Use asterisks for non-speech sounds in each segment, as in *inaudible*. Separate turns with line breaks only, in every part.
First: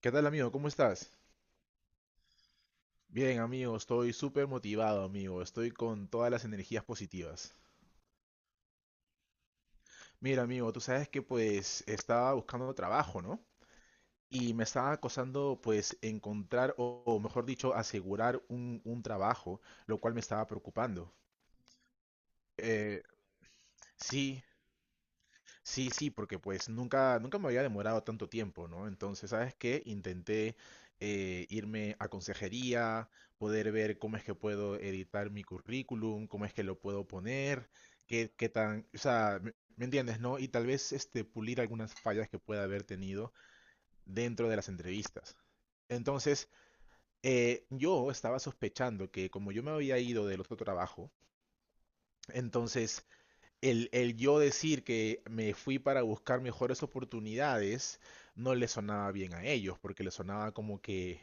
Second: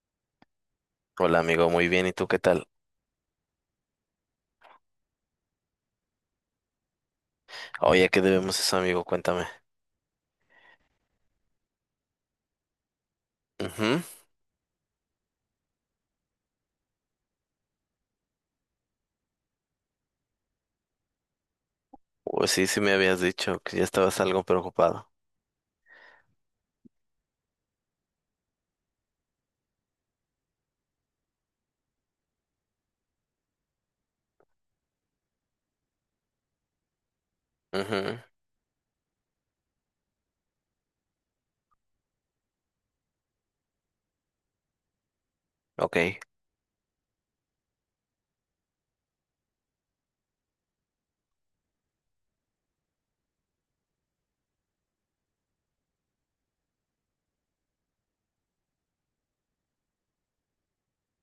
¿Qué tal, amigo? ¿Cómo estás?
Hola amigo, muy bien, ¿y tú qué tal?
Bien, amigo, estoy súper motivado, amigo. Estoy con todas las energías positivas.
Oye, ¿a qué debemos eso, amigo? Cuéntame.
Mira, amigo, tú sabes que pues estaba buscando trabajo, ¿no?
Ujú.
Y me estaba acosando pues encontrar o mejor dicho, asegurar un trabajo, lo cual me estaba preocupando.
Pues sí, sí me
Eh,
habías dicho que ya estabas
sí,
algo preocupado.
sí, sí, porque pues nunca, nunca me había demorado tanto tiempo, ¿no? Entonces, ¿sabes qué? Intenté irme a consejería, poder ver cómo es que puedo editar mi currículum, cómo es que lo puedo poner,
Ujú.
qué tan, o sea, ¿me entiendes, no? Y tal vez este, pulir algunas fallas que pueda haber tenido dentro de las entrevistas.
Ok.
Entonces, yo estaba sospechando que como yo me había ido del otro trabajo, entonces el yo decir que me fui para buscar mejores oportunidades no le sonaba bien a ellos, porque le sonaba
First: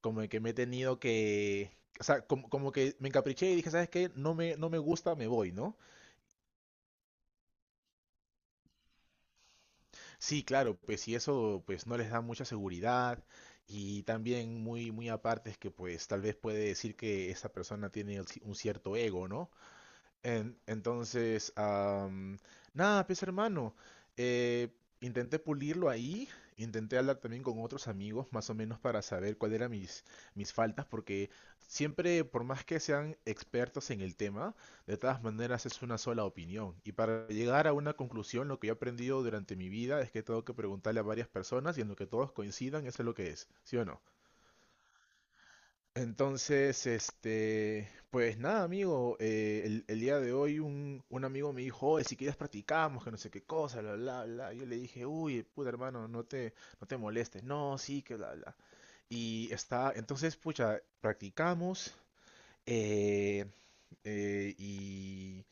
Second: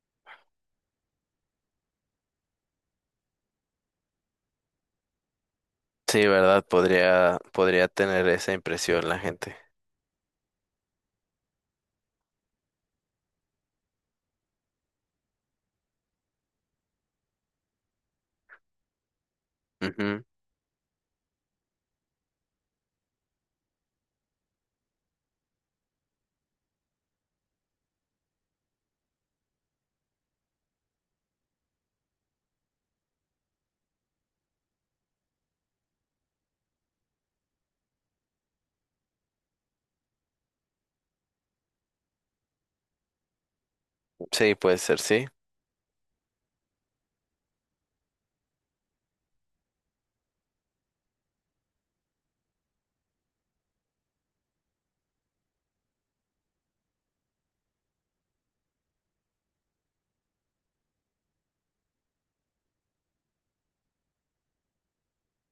como que me he tenido que, o sea, como que me encapriché y dije, ¿sabes qué? No me gusta, me voy, ¿no?
Sí, ¿verdad? Podría tener esa impresión la gente.
Sí, claro, pues si eso pues no les da mucha seguridad y también muy, muy aparte es que pues tal vez puede decir que esa persona tiene un cierto ego, ¿no?
Ujú.
Entonces, nada, pues hermano, eh, intenté pulirlo ahí, intenté hablar también con otros amigos, más o menos para saber cuáles eran mis faltas, porque siempre, por más que sean expertos en el tema, de todas maneras es una sola opinión. Y para llegar a una conclusión, lo que yo he aprendido durante mi vida es que tengo que preguntarle a varias personas y en lo que todos coincidan, eso es lo que es, ¿sí o no?
Sí, puede ser, sí.
Entonces, este, pues nada, amigo, el día de hoy un amigo me dijo, oye, si quieres practicamos, que no sé qué cosa, bla, bla, bla. Yo le dije, uy, puta hermano, no te molestes. No, sí, que bla, bla. Y está, entonces, pucha, practicamos. eh, y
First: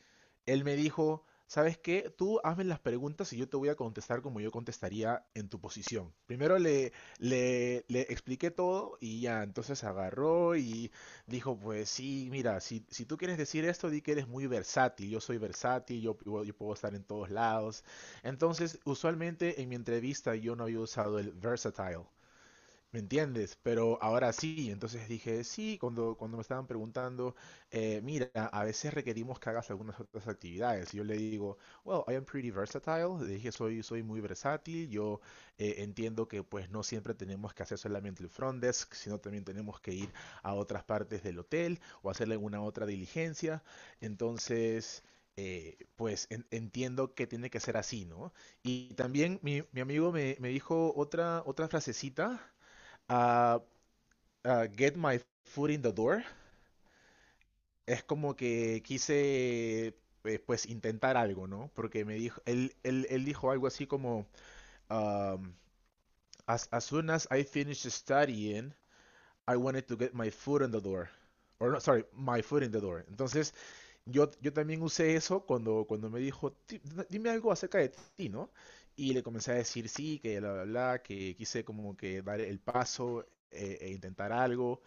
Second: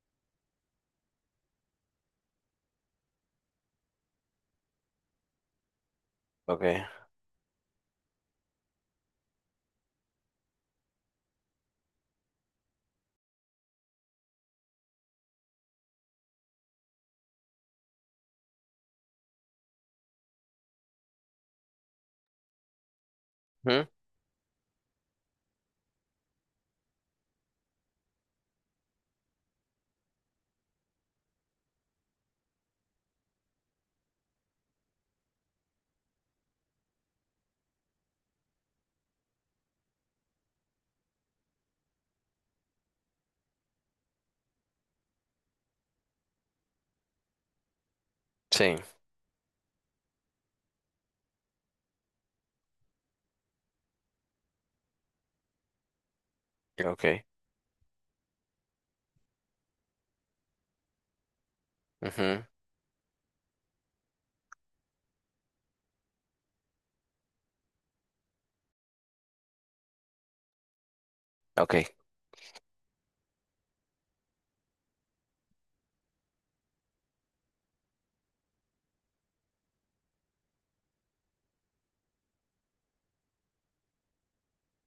él me dijo, ¿sabes qué? Tú hazme las preguntas y yo te voy a contestar como yo contestaría en tu posición. Primero
Ok.
le expliqué todo y ya, entonces agarró y dijo, pues sí, mira, si tú quieres decir esto, di que eres muy versátil, yo soy versátil, yo puedo estar en todos lados. Entonces, usualmente en mi entrevista yo no había usado el versatile. ¿Me entiendes?
Ujú.
Pero ahora sí, entonces dije, sí, cuando me estaban preguntando, mira, a veces requerimos que hagas algunas otras actividades. Y yo le digo, well, I am pretty versatile. Le dije, soy muy versátil. Yo entiendo que pues no siempre tenemos que hacer solamente el front desk, sino también tenemos que ir a otras partes del hotel o hacer alguna otra diligencia. Entonces, pues entiendo que tiene que ser así, ¿no?
Sí,
Y también mi amigo me dijo otra frasecita a, a Get My Foot in the Door,
ok.
es como que quise pues intentar algo, ¿no? Porque me dijo,
Ujú.
él dijo algo así como, um, as soon as I finish studying, I wanted to get my foot in the door. Or no,
Ok.
sorry, my foot in the door. Entonces, yo también usé eso cuando me dijo, "Dime algo acerca de ti, ¿no? Y le comencé a decir sí, que bla, bla, bla, que quise como que dar el paso e intentar algo.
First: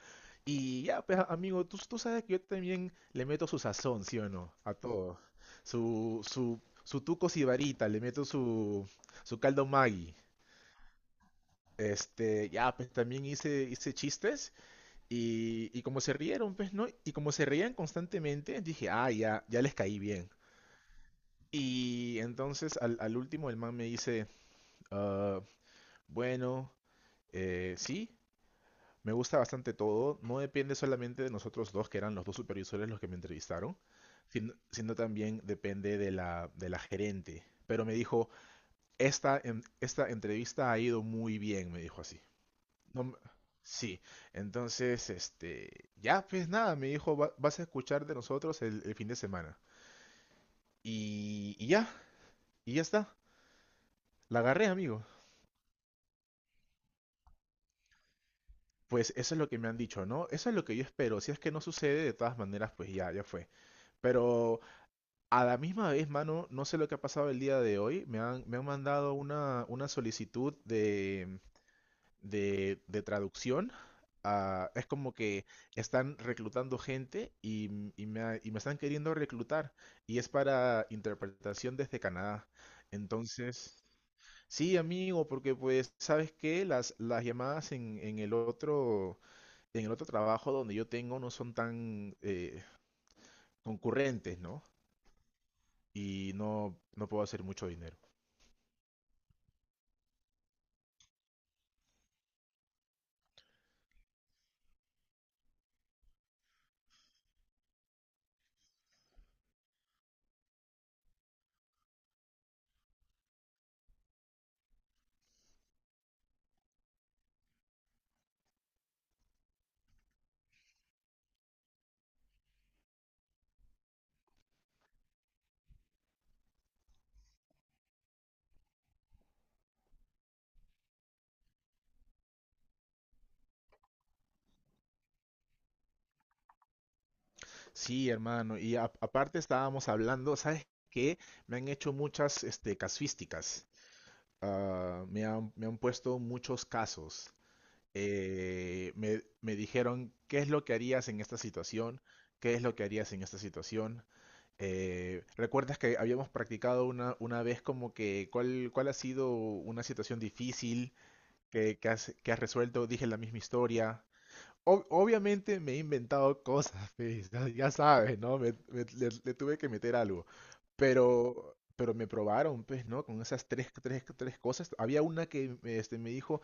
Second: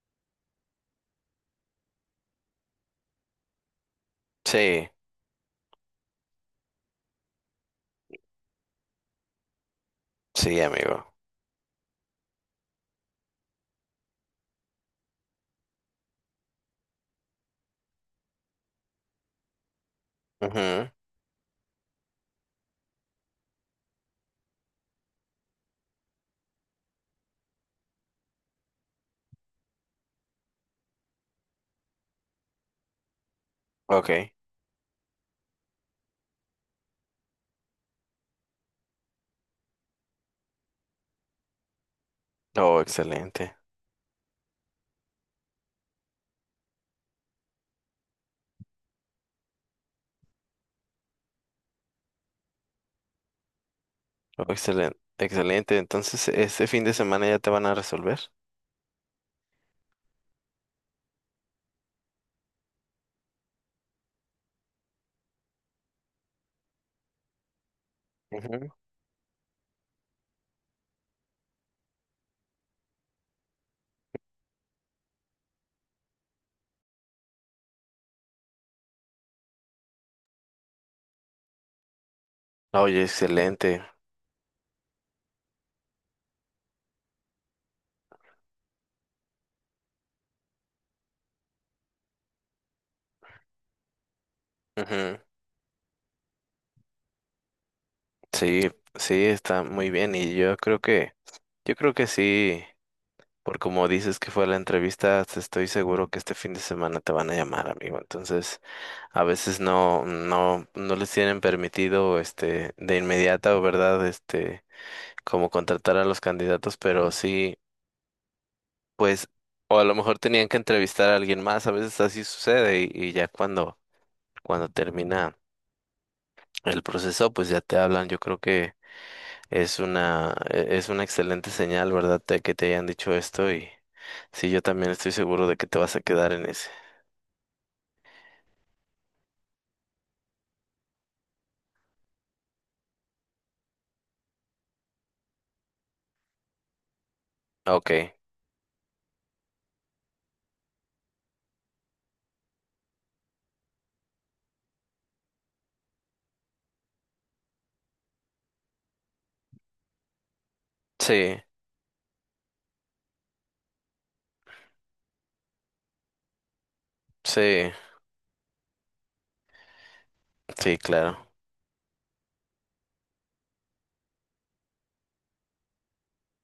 Y ya, pues amigo, tú sabes que yo también le meto su sazón, ¿sí o no? A
Sí,
todo. Su tuco sibarita, le meto su caldo Maggi.
sí, amigo.
Este, ya, pues también hice chistes y como se rieron, pues, ¿no? Y como se reían constantemente, dije, ah, ya, ya les caí bien.
Ujú.
Y entonces al último el man me dice, "Ah, bueno, sí, me gusta bastante todo, no depende solamente de nosotros dos, que eran los dos supervisores los que me entrevistaron,
Ok.
sino también depende de de la gerente. Pero me dijo, esta, esta entrevista ha ido muy bien, me dijo así.
Oh,
No me-
excelente.
Sí, entonces, este, ya, pues nada, me dijo, "Vas a escuchar de nosotros el fin de semana. Y ya, y ya está, la
Oh,
agarré,
excelente.
amigo.
Excelente. Entonces, ¿este fin de semana ya te van a resolver?
Pues eso es lo que me han dicho, ¿no? Eso es lo que yo espero. Si es que no sucede, de todas maneras, pues ya, ya fue. Pero a la misma vez, mano, no sé lo que ha pasado el día de hoy. Me han
Ujú.
mandado una solicitud de traducción. Ah, es como que están reclutando gente y me están queriendo reclutar. Y es para interpretación desde Canadá.
Oye, excelente.
Entonces, sí, amigo, porque pues, ¿sabes qué? Las llamadas en el otro trabajo donde yo tengo no son tan concurrentes, ¿no?
Ujú.
Y no, no puedo hacer mucho dinero.
Sí, sí, está muy bien y yo creo que sí, por como dices que fue la entrevista, te estoy seguro que este fin de semana te van a llamar, amigo. Entonces, a veces no les tienen permitido, este, de inmediata, o verdad, este, como contratar a los candidatos, pero sí, pues, o a lo mejor tenían que entrevistar a alguien más, a veces así sucede y ya cuando termina el proceso, pues ya te hablan, yo creo que es una, es una excelente señal, ¿verdad? Que te hayan dicho esto y sí, yo también estoy seguro de que te vas a quedar en ese.
Sí, hermano. Y aparte estábamos hablando, ¿sabes qué? Me han hecho muchas este, casuísticas. Ah, me han puesto muchos casos.
Ok,
Me dijeron, ¿qué es lo que harías en esta situación? ¿Qué es lo que harías en esta situación? ¿Recuerdas que habíamos practicado una vez como que cuál ha sido una situación difícil
sí,
que has resuelto? Dije la misma historia obviamente me he inventado cosas, *laughs* pues, ya, ya
sí,
sabes, ¿no? Le tuve que meter algo.
sí, claro.
Pero me probaron, pues, ¿no? Con esas tres cosas. Había una que este, me dijo,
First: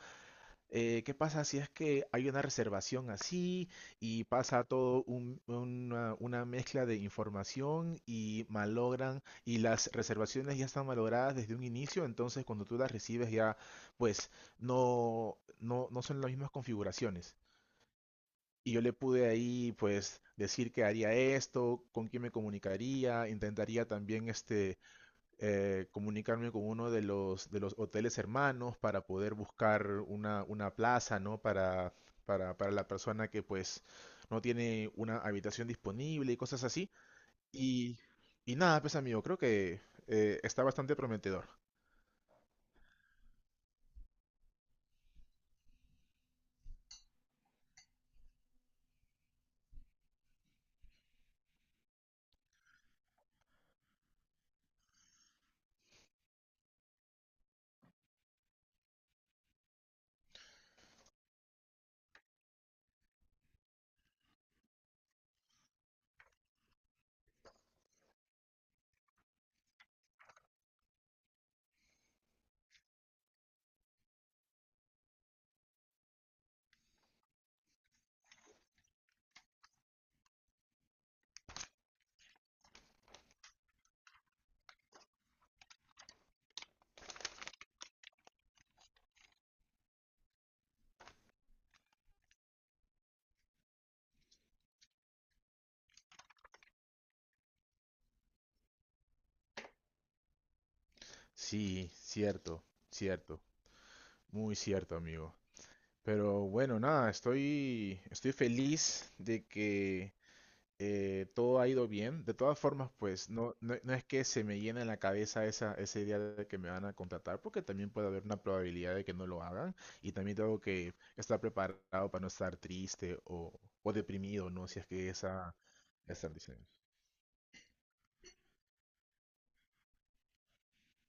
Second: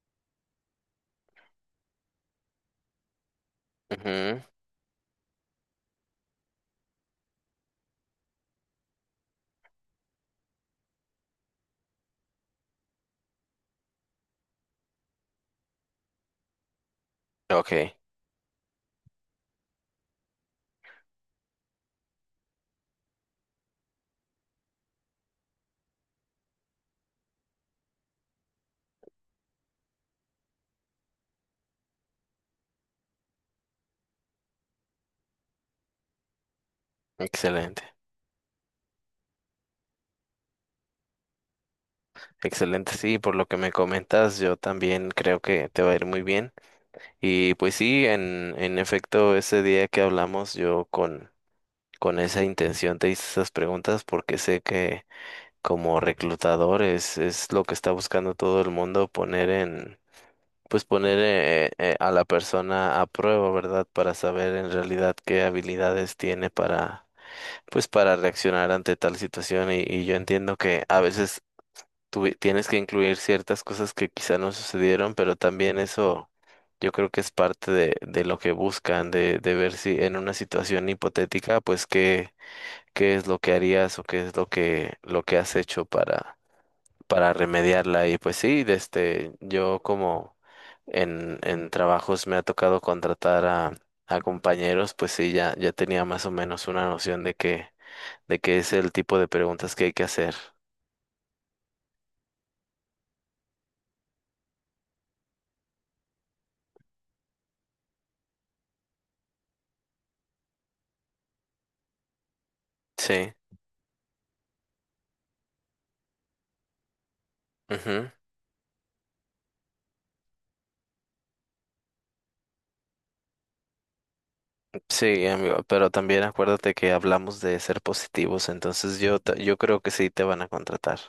¿qué pasa si es que hay una reservación así y
Ujú.
pasa todo una mezcla de información y malogran y las reservaciones ya están malogradas desde un inicio? Entonces, cuando tú las recibes ya, pues, no, no, no son las mismas configuraciones.
Ok,
Y yo le pude ahí, pues, decir que haría esto, con quién me comunicaría, intentaría también, este, comunicarme con uno de los hoteles hermanos para poder buscar una plaza, ¿no? Para la persona que, pues, no tiene una habitación disponible y cosas así.
excelente,
Y, y nada, pues, amigo, creo que está bastante prometedor.
excelente. Sí, por lo que me comentas, yo también creo que te va a ir muy bien. Y pues sí, en efecto, ese día que hablamos, yo con esa intención te hice esas preguntas porque sé que como reclutador es lo que está buscando todo el mundo poner en, pues poner a la persona a prueba, ¿verdad? Para saber en realidad qué habilidades tiene para, pues para reaccionar ante tal situación. Y yo entiendo que a veces tienes que incluir ciertas cosas que quizá no sucedieron, pero también eso yo creo que es parte de lo que buscan, de ver si en una situación hipotética, pues qué, qué es lo que harías o qué es lo que has hecho para remediarla. Y pues sí, desde yo como en trabajos me ha tocado contratar a compañeros, pues sí, ya, ya tenía más o menos una noción de que, de qué es el tipo de preguntas que hay que hacer.
Sí, cierto, cierto, muy cierto, amigo. Pero bueno, nada, estoy feliz de que todo ha ido bien. De todas formas, pues
Sí.
no, no, no es que se me llene en la cabeza esa idea de que me van a contratar, porque también puede
Ujú.
haber una probabilidad de que no lo hagan. Y también tengo que estar preparado para no estar triste o deprimido, ¿no? Si es que
Sí,
esa,
amigo, pero también
esa decisión.
acuérdate que hablamos de ser positivos, entonces yo, yo creo que sí te van a contratar.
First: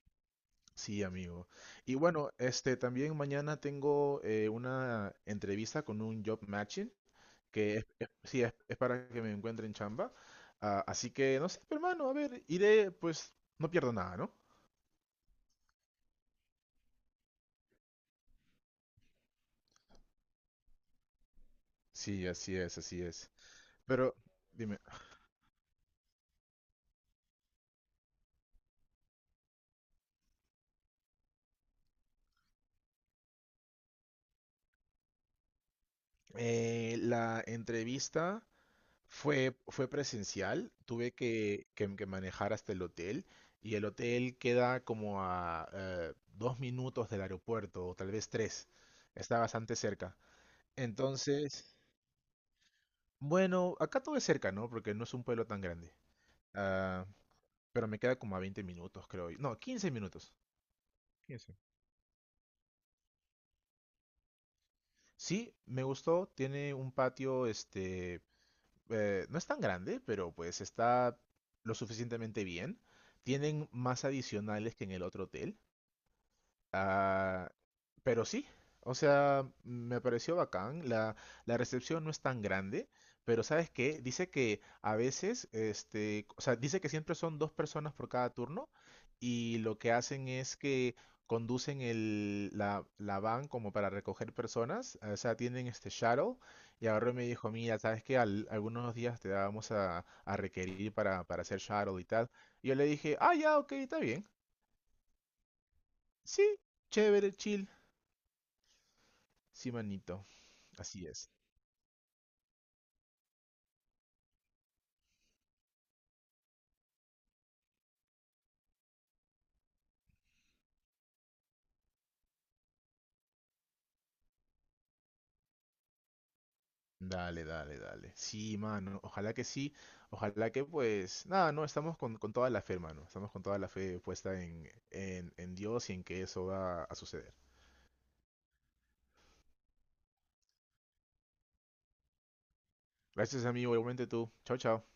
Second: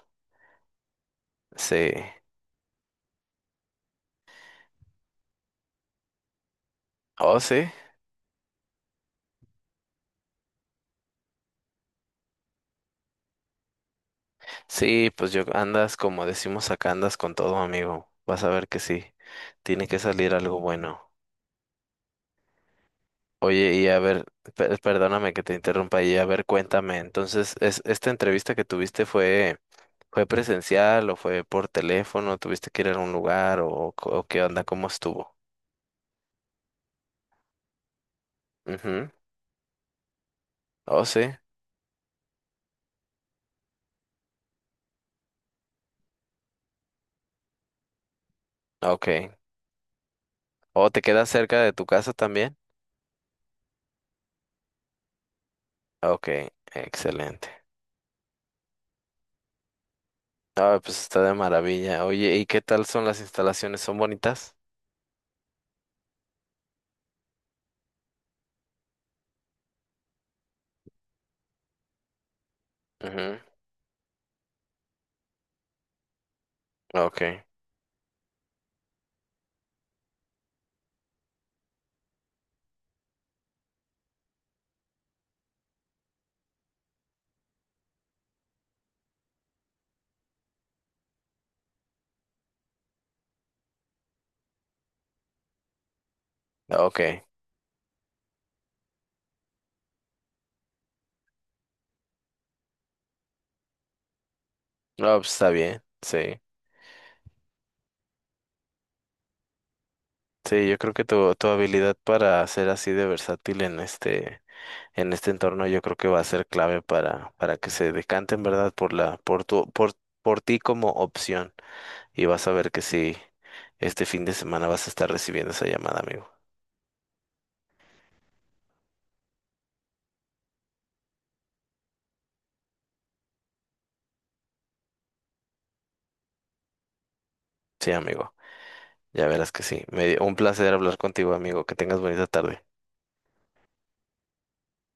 Sí, amigo.
Sí.
Y bueno, este también mañana tengo una entrevista con un job matching.
Oh, sí.
Que sí, es para que me encuentren chamba. Ah, así que, no sé, pero, hermano, a ver, iré, pues, no pierdo nada, ¿no?
Sí, pues yo andas como decimos acá, andas con todo, amigo. Vas a ver que sí. Tiene que salir algo bueno.
Sí, así es, así es.
Oye, y a
Pero,
ver,
dime,
perdóname que te interrumpa, y a ver, cuéntame, entonces, es, ¿esta entrevista que tuviste fue, fue presencial o fue por teléfono? ¿Tuviste que ir a un lugar o, o qué onda? ¿Cómo estuvo?
la entrevista
Ujú.
fue presencial,
Oh,
tuve
sí,
que manejar hasta el hotel y el hotel queda como a dos minutos del aeropuerto, o tal vez tres,
ok.
está bastante cerca.
¿O te quedas cerca de
Entonces,
tu casa también?
bueno, acá todo es cerca, ¿no? Porque no es un pueblo tan grande.
Ok,
Ah,
excelente.
pero me queda como a 20 minutos, creo. No, 15 minutos.
Ah, pues está de
15.
maravilla. Oye, ¿y qué tal son las instalaciones? ¿Son bonitas?
Sí, me gustó. Tiene un patio, este, no es tan grande, pero pues está lo suficientemente bien.
Ujú.
Tienen más adicionales que en el otro hotel.
Ok,
Ah, pero sí, o sea, me pareció bacán. La recepción no es tan grande, pero ¿sabes qué? Dice que a veces, este, o sea, dice que siempre son dos personas por cada turno y lo que hacen es que conducen la van como para recoger personas, o sea, tienen este shuttle y ahora me
ok.
dijo, mira, ¿sabes qué? Algunos días te vamos a requerir para hacer shuttle y tal. Y yo le dije, ah, ya, ok, está bien.
No, pues está bien, sí.
Sí, chévere, chill. Sí, manito,
Sí, yo creo que
así es.
tu habilidad para ser así de versátil en este entorno, yo creo que va a ser clave para que se decanten, ¿verdad? Por la, por tu, por ti como opción. Y vas a ver que sí, este fin de semana vas a estar recibiendo esa llamada, amigo.
Dale, dale, dale. Sí, mano, ojalá que sí, ojalá que pues, nada, no, estamos con toda la fe, mano, estamos con toda la fe puesta en Dios y en que eso va a suceder.
Sí, amigo. Ya verás que sí. Me, un placer hablar contigo, amigo. Que tengas bonita tarde.
Gracias, amigo, igualmente tú. Chao, chao.